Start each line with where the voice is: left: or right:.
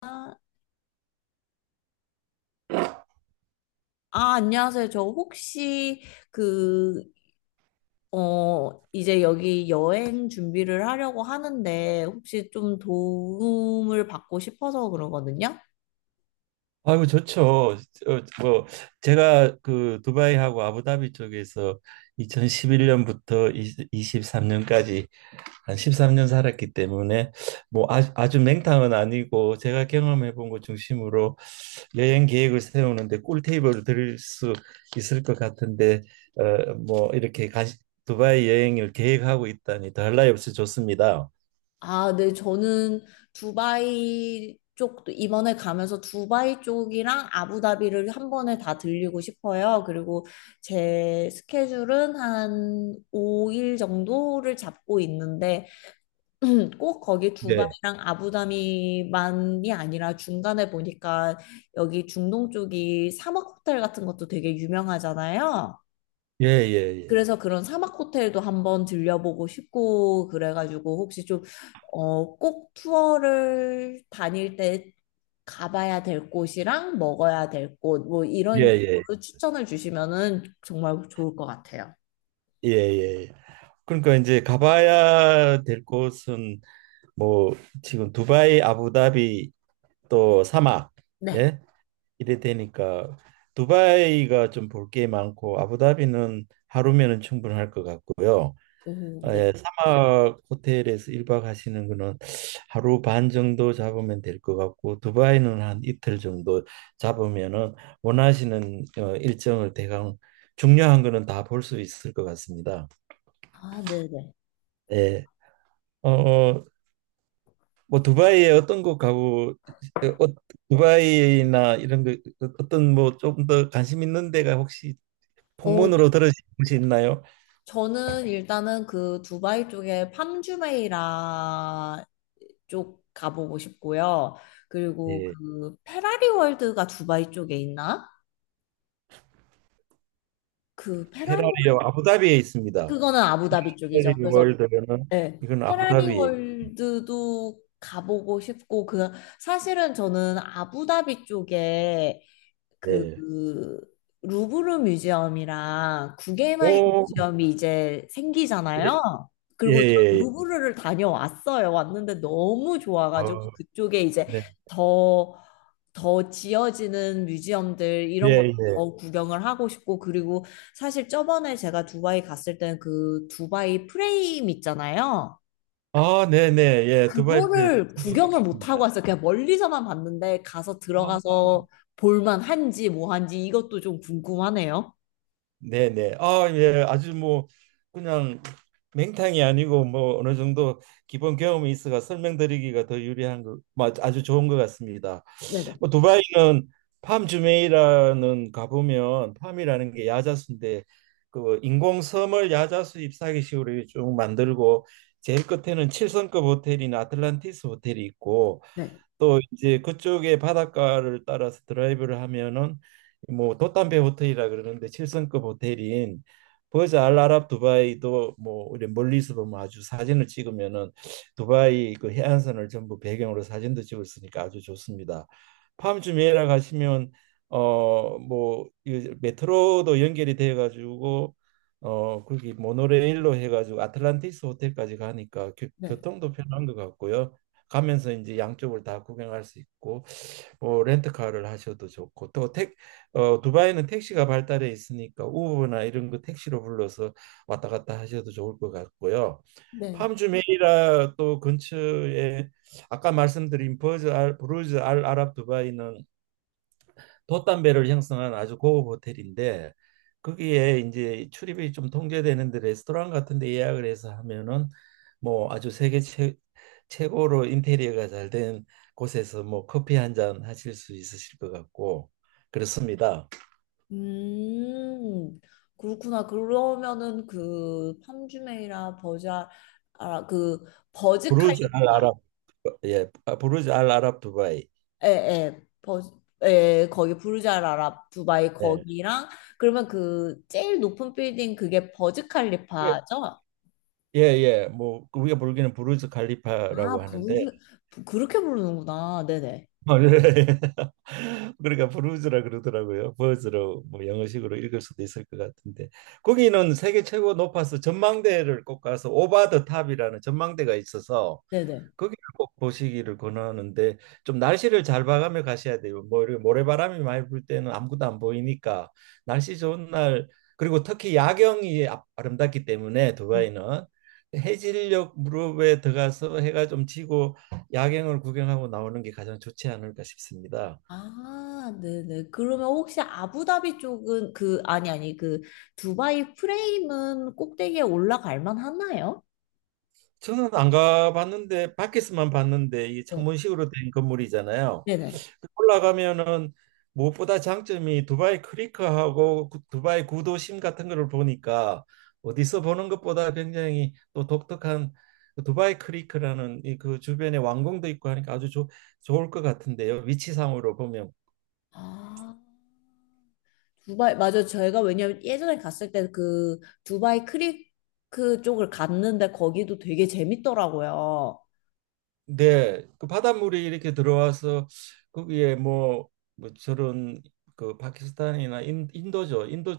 left: 아, 안녕하세요. 저 혹시 그, 이제 여기 여행 준비를 하려고 하는데 혹시 좀 도움을 받고 싶어서 그러거든요.
right: 아이고 좋죠. 뭐 제가 그 두바이하고 아부다비 쪽에서 2011년부터 23년까지 한 13년 살았기 때문에 뭐 아주 맹탕은 아니고 제가 경험해 본 것 중심으로 여행 계획을 세우는데 꿀테이블을 드릴 수 있을 것 같은데 뭐 이렇게 두바이 여행을 계획하고 있다니 더할 나위 없이 좋습니다.
left: 아, 네. 저는 두바이 쪽도 이번에 가면서 두바이 쪽이랑 아부다비를 한 번에 다 들리고 싶어요. 그리고 제 스케줄은 한 5일 정도를 잡고 있는데 꼭 거기
right: 네.
left: 두바이랑 아부다비만이 아니라 중간에 보니까 여기 중동 쪽이 사막 호텔 같은 것도 되게 유명하잖아요.
right: 예예예.
left: 그래서 그런 사막 호텔도 한번 들려보고 싶고 그래가지고 혹시 좀, 꼭 투어를 다닐 때 가봐야 될 곳이랑 먹어야 될 곳, 뭐 이런
right: 예예.
left: 식으로 추천을 주시면은 정말 좋을 것 같아요.
right: 예예. 그러니까 이제 가봐야 될 곳은 뭐 지금 두바이, 아부다비 또 사막.
left: 네.
right: 예. 이래 되니까 두바이가 좀 볼 게 많고 아부다비는 하루면은 충분할 것 같고요.
left: 오,
right: 아,
left: 네.
right: 예, 사막 호텔에서 1박 하시는 거는 하루 반 정도 잡으면 될 것 같고 두바이는 한 이틀 정도 잡으면은 원하시는 일정을 대강 중요한 거는 다 볼 수 있을 것 같습니다.
left: 아, 네네.
right: 예. 어, 어, 뭐 두바이에 어떤 곳 가고 어, 어, 두바이나 이런 거 어떤 뭐 좀 더 관심 있는 데가 혹시
left: 어,
right: 풍문으로 들으신 곳이 있나요?
left: 저는 일단은 그 두바이 쪽에 팜주메이라 쪽 가보고 싶고요. 그리고
right: 예.
left: 그 페라리 월드가 두바이 쪽에 있나? 그 페라리
right: 페라리요,
left: 월드
right: 아부다비에 있습니다.
left: 그거는 아부다비 쪽이죠.
right: 페라리
left: 그래서
right: 월드는
left: 네,
right: 이건
left: 페라리
right: 아부다비에.
left: 월드도 가보고 싶고 그 사실은 저는 아부다비 쪽에 그
right: 예.
left: 루브르 뮤지엄이랑 구겐하임
right: 오,
left: 뮤지엄이 이제
right: 예,
left: 생기잖아요.
right: 예,
left: 그리고 저
right: 예. 예.
left: 루브르를 다녀왔어요. 왔는데 너무 좋아가지고
right: 어,
left: 그쪽에 이제
right: 네.
left: 더, 더 지어지는 뮤지엄들 이런
right: 예,
left: 것도
right: 예.
left: 더 구경을 하고 싶고 그리고 사실 저번에 제가 두바이 갔을 때는 그 두바이 프레임 있잖아요.
right: 아, 네, 네. 예, 두바이 프레임.
left: 그거를
right: 저도
left: 구경을 못
right: 가봤습니다.
left: 하고 왔어요. 그냥 멀리서만 봤는데 가서
right: 아,
left: 들어가서 볼만 한지 뭐 한지 이것도 좀 궁금하네요.
right: 네, 네. 아, 예. 아주 뭐 그냥 맹탕이 아니고 뭐 어느 정도 기본 경험이 있어가 설명드리기가 더 유리한 거, 뭐 아주 좋은 것 같습니다.
left: 네네.
right: 뭐 두바이는 팜주메이라는 가보면 팜이라는 게 야자수인데 그 인공섬을 야자수 잎사귀 식으로 쭉 만들고 제일 끝에는 칠성급 호텔인 아틀란티스 호텔이 있고,
left: 네.
right: 또 이제 그쪽에 바닷가를 따라서 드라이브를 하면은 뭐 돛담배 호텔이라 그러는데, 칠성급 호텔인 버즈 알 아랍 두바이도 뭐 우리 멀리서 보면 아주, 사진을 찍으면은 두바이 그 해안선을 전부 배경으로 사진도 찍을 수 있으니까 아주 좋습니다. 팜 주메이라 가시면 어뭐 메트로도 연결이 돼 가지고 거기 모노레일로 해 가지고 아틀란티스 호텔까지 가니까 교,
left: 네.
right: 교통도 편한 것 같고요. 가면서 이제 양쪽을 다 구경할 수 있고 뭐 렌트카를 하셔도 좋고 또 두바이는 택시가 발달해 있으니까 우버나 이런 거 택시로 불러서 왔다 갔다 하셔도 좋을 것 같고요.
left: 네.
right: 팜주메이라 또 근처에 아까 말씀드린 부르즈 알 아랍 두바이는 돛담배를 형성한 아주 고급 호텔인데 거기에 이제 출입이 좀 통제되는데 레스토랑 같은 데 예약을 해서 하면은 뭐 아주 최고로 인테리어가 잘 된 곳에서 뭐 커피 한 잔 하실 수 있으실 것 같고 그렇습니다.
left: 음. 그렇구나. 그러면은 그 아, 그
right: 부르즈 알
left: 버즈칼리파.
right: 아랍. 예. 아, 부르즈 알 아랍 두바이.
left: 에에. 버즈 거기 부르자라라 두바이
right: 예.
left: 거기랑 그러면 그 제일 높은 빌딩 그게 버즈 칼리파죠?
right: 예. 예. 뭐 우리가 부르기는 부르즈 칼리파라고
left: 아,
right: 하는데
left: 그렇게 부르는구나. 네네.
right: 예. 그러니까 브루즈라 그러더라고요. 버즈로 뭐 영어식으로 읽을 수도 있을 것 같은데, 거기는 세계 최고 높아서 전망대를 꼭 가서 오바 더 탑이라는 전망대가 있어서
left: 네네.
right: 거기를 꼭 보시기를 권하는데, 좀 날씨를 잘 봐가며 가셔야 돼요. 뭐 이렇게 모래바람이 많이 불 때는 아무것도 안 보이니까 날씨 좋은 날, 그리고 특히 야경이 아름답기 때문에
left: 음.
right: 두바이는 해질녘 무렵에 들어가서 해가 좀 지고 야경을 구경하고 나오는 게 가장 좋지 않을까 싶습니다.
left: 아, 네네. 그러면 혹시 아부다비 쪽은 그, 아니, 아니, 그, 두바이 프레임은 꼭대기에 올라갈 만 하나요?
right: 저는 안 가봤는데 밖에서만 봤는데 이
left: 네.
right: 창문식으로 된 건물이잖아요.
left: 네네.
right: 올라가면은 무엇보다 장점이 두바이 크리크하고 두바이 구도심 같은 거를 보니까 어디서 보는 것보다 굉장히 또 독특한 그 두바이 크리크라는 이 그 주변에 왕궁도 있고 하니까 아주 좋 좋을 것 같은데요, 위치상으로 보면.
left: 아, 두바이, 맞아 저희가 왜냐면 예전에 갔을 때 그 두바이 크리크 쪽을 갔는데 거기도 되게 재밌더라고요.
right: 네, 그 바닷물이 이렇게 들어와서 거기에 뭐, 뭐 저런 그 파키스탄이나 인도죠. 인도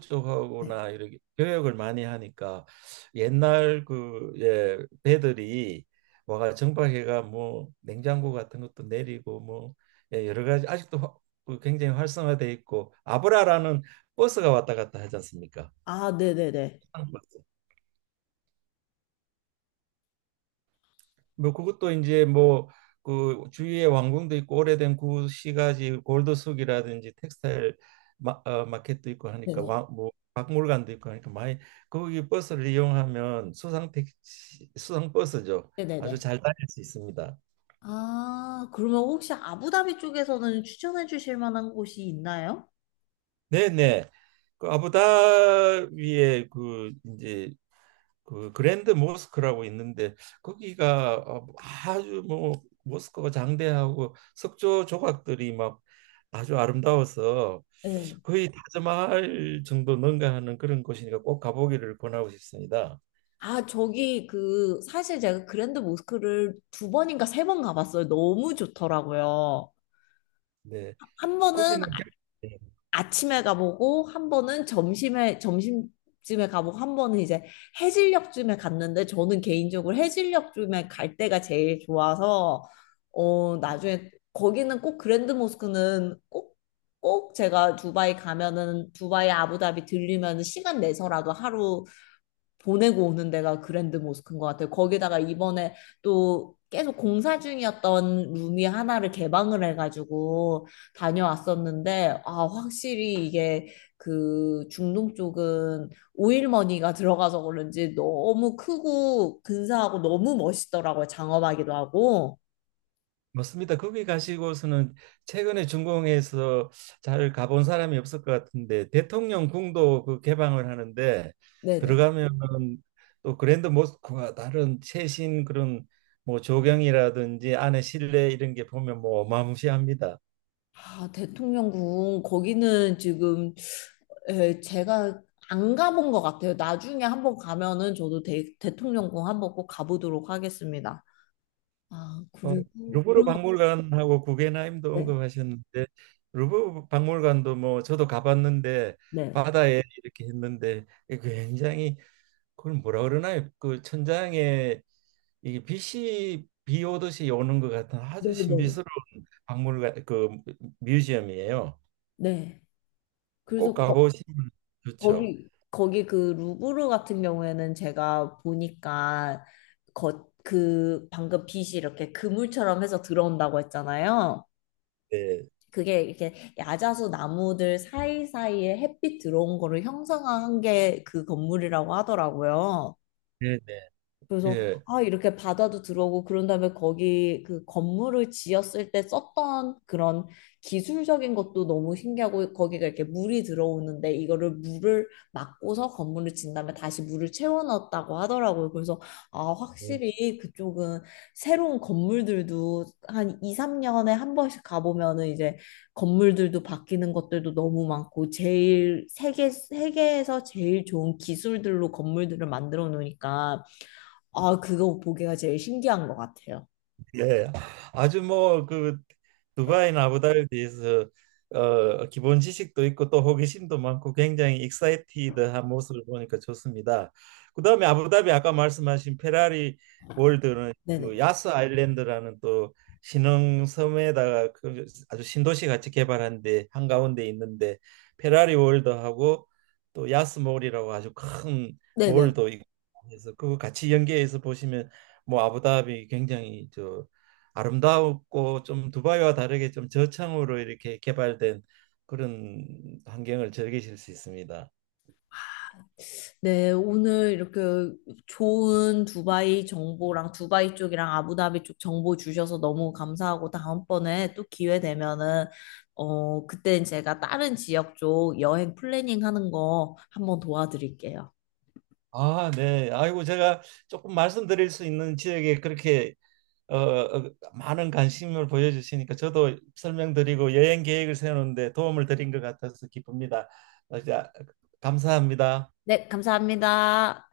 left: 네.
right: 쪽하고나 이렇게 교역을 많이 하니까 옛날 그 예, 배들이 와가 정박해가 뭐 냉장고 같은 것도 내리고 뭐 예, 여러 가지 아직도 그 굉장히 활성화돼 있고, 아브라라는 버스가 왔다 갔다 하지 않습니까?
left: 아, 네네네.
right: 뭐 그것도 이제 뭐 그 주위에 왕궁도 있고 오래된 구시가지 골드숙이라든지 텍스타일 마켓도 있고 하니까
left: 네네.
right: 와, 뭐 박물관도 있고 하니까 많이, 거기 버스를 이용하면 수상 택시, 수상 버스죠. 아주
left: 네네네.
right: 잘 다닐 수 있습니다.
left: 아, 그러면 혹시 아부다비 쪽에서는 추천해 주실 만한 곳이 있나요?
right: 네네. 그 아부다비의 그 이제 그 그랜드 모스크라고 있는데 거기가 뭐 아주 뭐 모스크가 장대하고 석조 조각들이 막 아주 아름다워서
left: 네
right: 거의 타지마할 정도 능가하는 그런 곳이니까 꼭 가보기를 권하고 싶습니다.
left: 아, 저기 그 사실 제가 그랜드 모스크를 두 번인가 세 번 가봤어요. 너무 좋더라고요.
right: 네,
left: 한 번은
right: 거기는
left: 아- 아침에 가보고 한 번은 점심에 점심쯤에 가보고 한 번은 이제 해질녘쯤에 갔는데 저는 개인적으로 해질녘쯤에 갈 때가 제일 좋아서 나중에 거기는 꼭 그랜드 모스크는 꼭 꼭 제가 두바이 가면은 두바이 아부다비 들리면 시간 내서라도 하루 보내고 오는 데가 그랜드 모스크인 것 같아요. 거기다가 이번에 또 계속 공사 중이었던 룸이 하나를 개방을 해가지고 다녀왔었는데, 아, 확실히 이게 그 중동 쪽은 오일머니가 들어가서 그런지 너무 크고 근사하고 너무 멋있더라고요. 장엄하기도 하고.
right: 맞습니다. 거기 가시고서는 최근에 중공에서 잘 가본 사람이 없을 것 같은데 대통령 궁도 그 개방을 하는데
left: 네네.
right: 들어가면 또 그랜드 모스크와 다른 최신 그런 뭐 조경이라든지 안에 실내 이런 게 보면 뭐 어마무시합니다.
left: 아, 대통령궁 거기는 지금 에, 제가 안 가본 것 같아요. 나중에 한번 가면은 저도 대통령궁 한번 꼭 가보도록 하겠습니다. 아,
right: 어,
left: 그리고
right: 루브르
left: 그럼
right: 박물관하고 구겐하임도
left: 네,
right: 언급하셨는데 루브르 박물관도 뭐 저도 가봤는데
left: 네,
right: 바다에 이렇게 했는데 굉장히, 그걸 뭐라 그러나요? 그 천장에 이게 빛이 비 오듯이 오는 것 같은
left: 네,
right: 아주
left: 네, 네.
right: 신비스러운 박물관, 그 뮤지엄이에요.
left: 네. 그래서
right: 꼭 가보시면 좋죠.
left: 거기 그 루브르 같은 경우에는 제가 보니까 그 방금 빛이 이렇게 그물처럼 해서 들어온다고 했잖아요.
right: 네,
left: 그게 이렇게 야자수 나무들 사이사이에 햇빛 들어온 거를 형상화한 게 그 건물이라고 하더라고요.
right: 네, 네.
left: 그래서
right: 예.
left: 아 이렇게 바다도 들어오고 그런 다음에 거기 그 건물을 지었을 때 썼던 그런 기술적인 것도 너무 신기하고 거기가 이렇게 물이 들어오는데 이거를 물을 막고서 건물을 진 다음에 다시 물을 채워 넣었다고 하더라고요. 그래서 아
right: 네.
left: 확실히 그쪽은 새로운 건물들도 한 2, 3년에 한 번씩 가보면은 이제 건물들도 바뀌는 것들도 너무 많고 제일 세계 세계에서 제일 좋은 기술들로 건물들을 만들어 놓으니까 아, 그거 보기가 제일 신기한 것 같아요.
right: 예, 아주 뭐 그 두바이나 아부다비에서 기본 지식도 있고 또 호기심도 많고 굉장히 익사이티드한 모습을 보니까 좋습니다. 그다음에 아부다비 아까 말씀하신 페라리 월드는 그
left: 네네.
right: 야스 아일랜드라는 또 신흥 섬에다가 그 아주 신도시 같이 개발한 데 한가운데 있는데, 페라리 월드하고 또 야스몰이라고 아주 큰
left: 네네.
right: 몰도 있고 해서 그거 같이 연계해서 보시면 뭐 아부다비 굉장히 저 아름다웠고, 좀 두바이와 다르게 좀 저층으로 이렇게 개발된 그런 환경을 즐기실 수 있습니다.
left: 네, 오늘 이렇게 좋은 두바이 정보랑 두바이 쪽이랑 아부다비 쪽 정보 주셔서 너무 감사하고 다음번에 또 기회 되면은 그땐 제가 다른 지역 쪽 여행 플래닝 하는 거 한번 도와드릴게요.
right: 아, 네. 아이고 제가 조금 말씀드릴 수 있는 지역에 그렇게 많은 관심을 보여주시니까 저도 설명드리고 여행 계획을 세우는데 도움을 드린 것 같아서 기쁩니다. 자, 감사합니다.
left: 네, 감사합니다.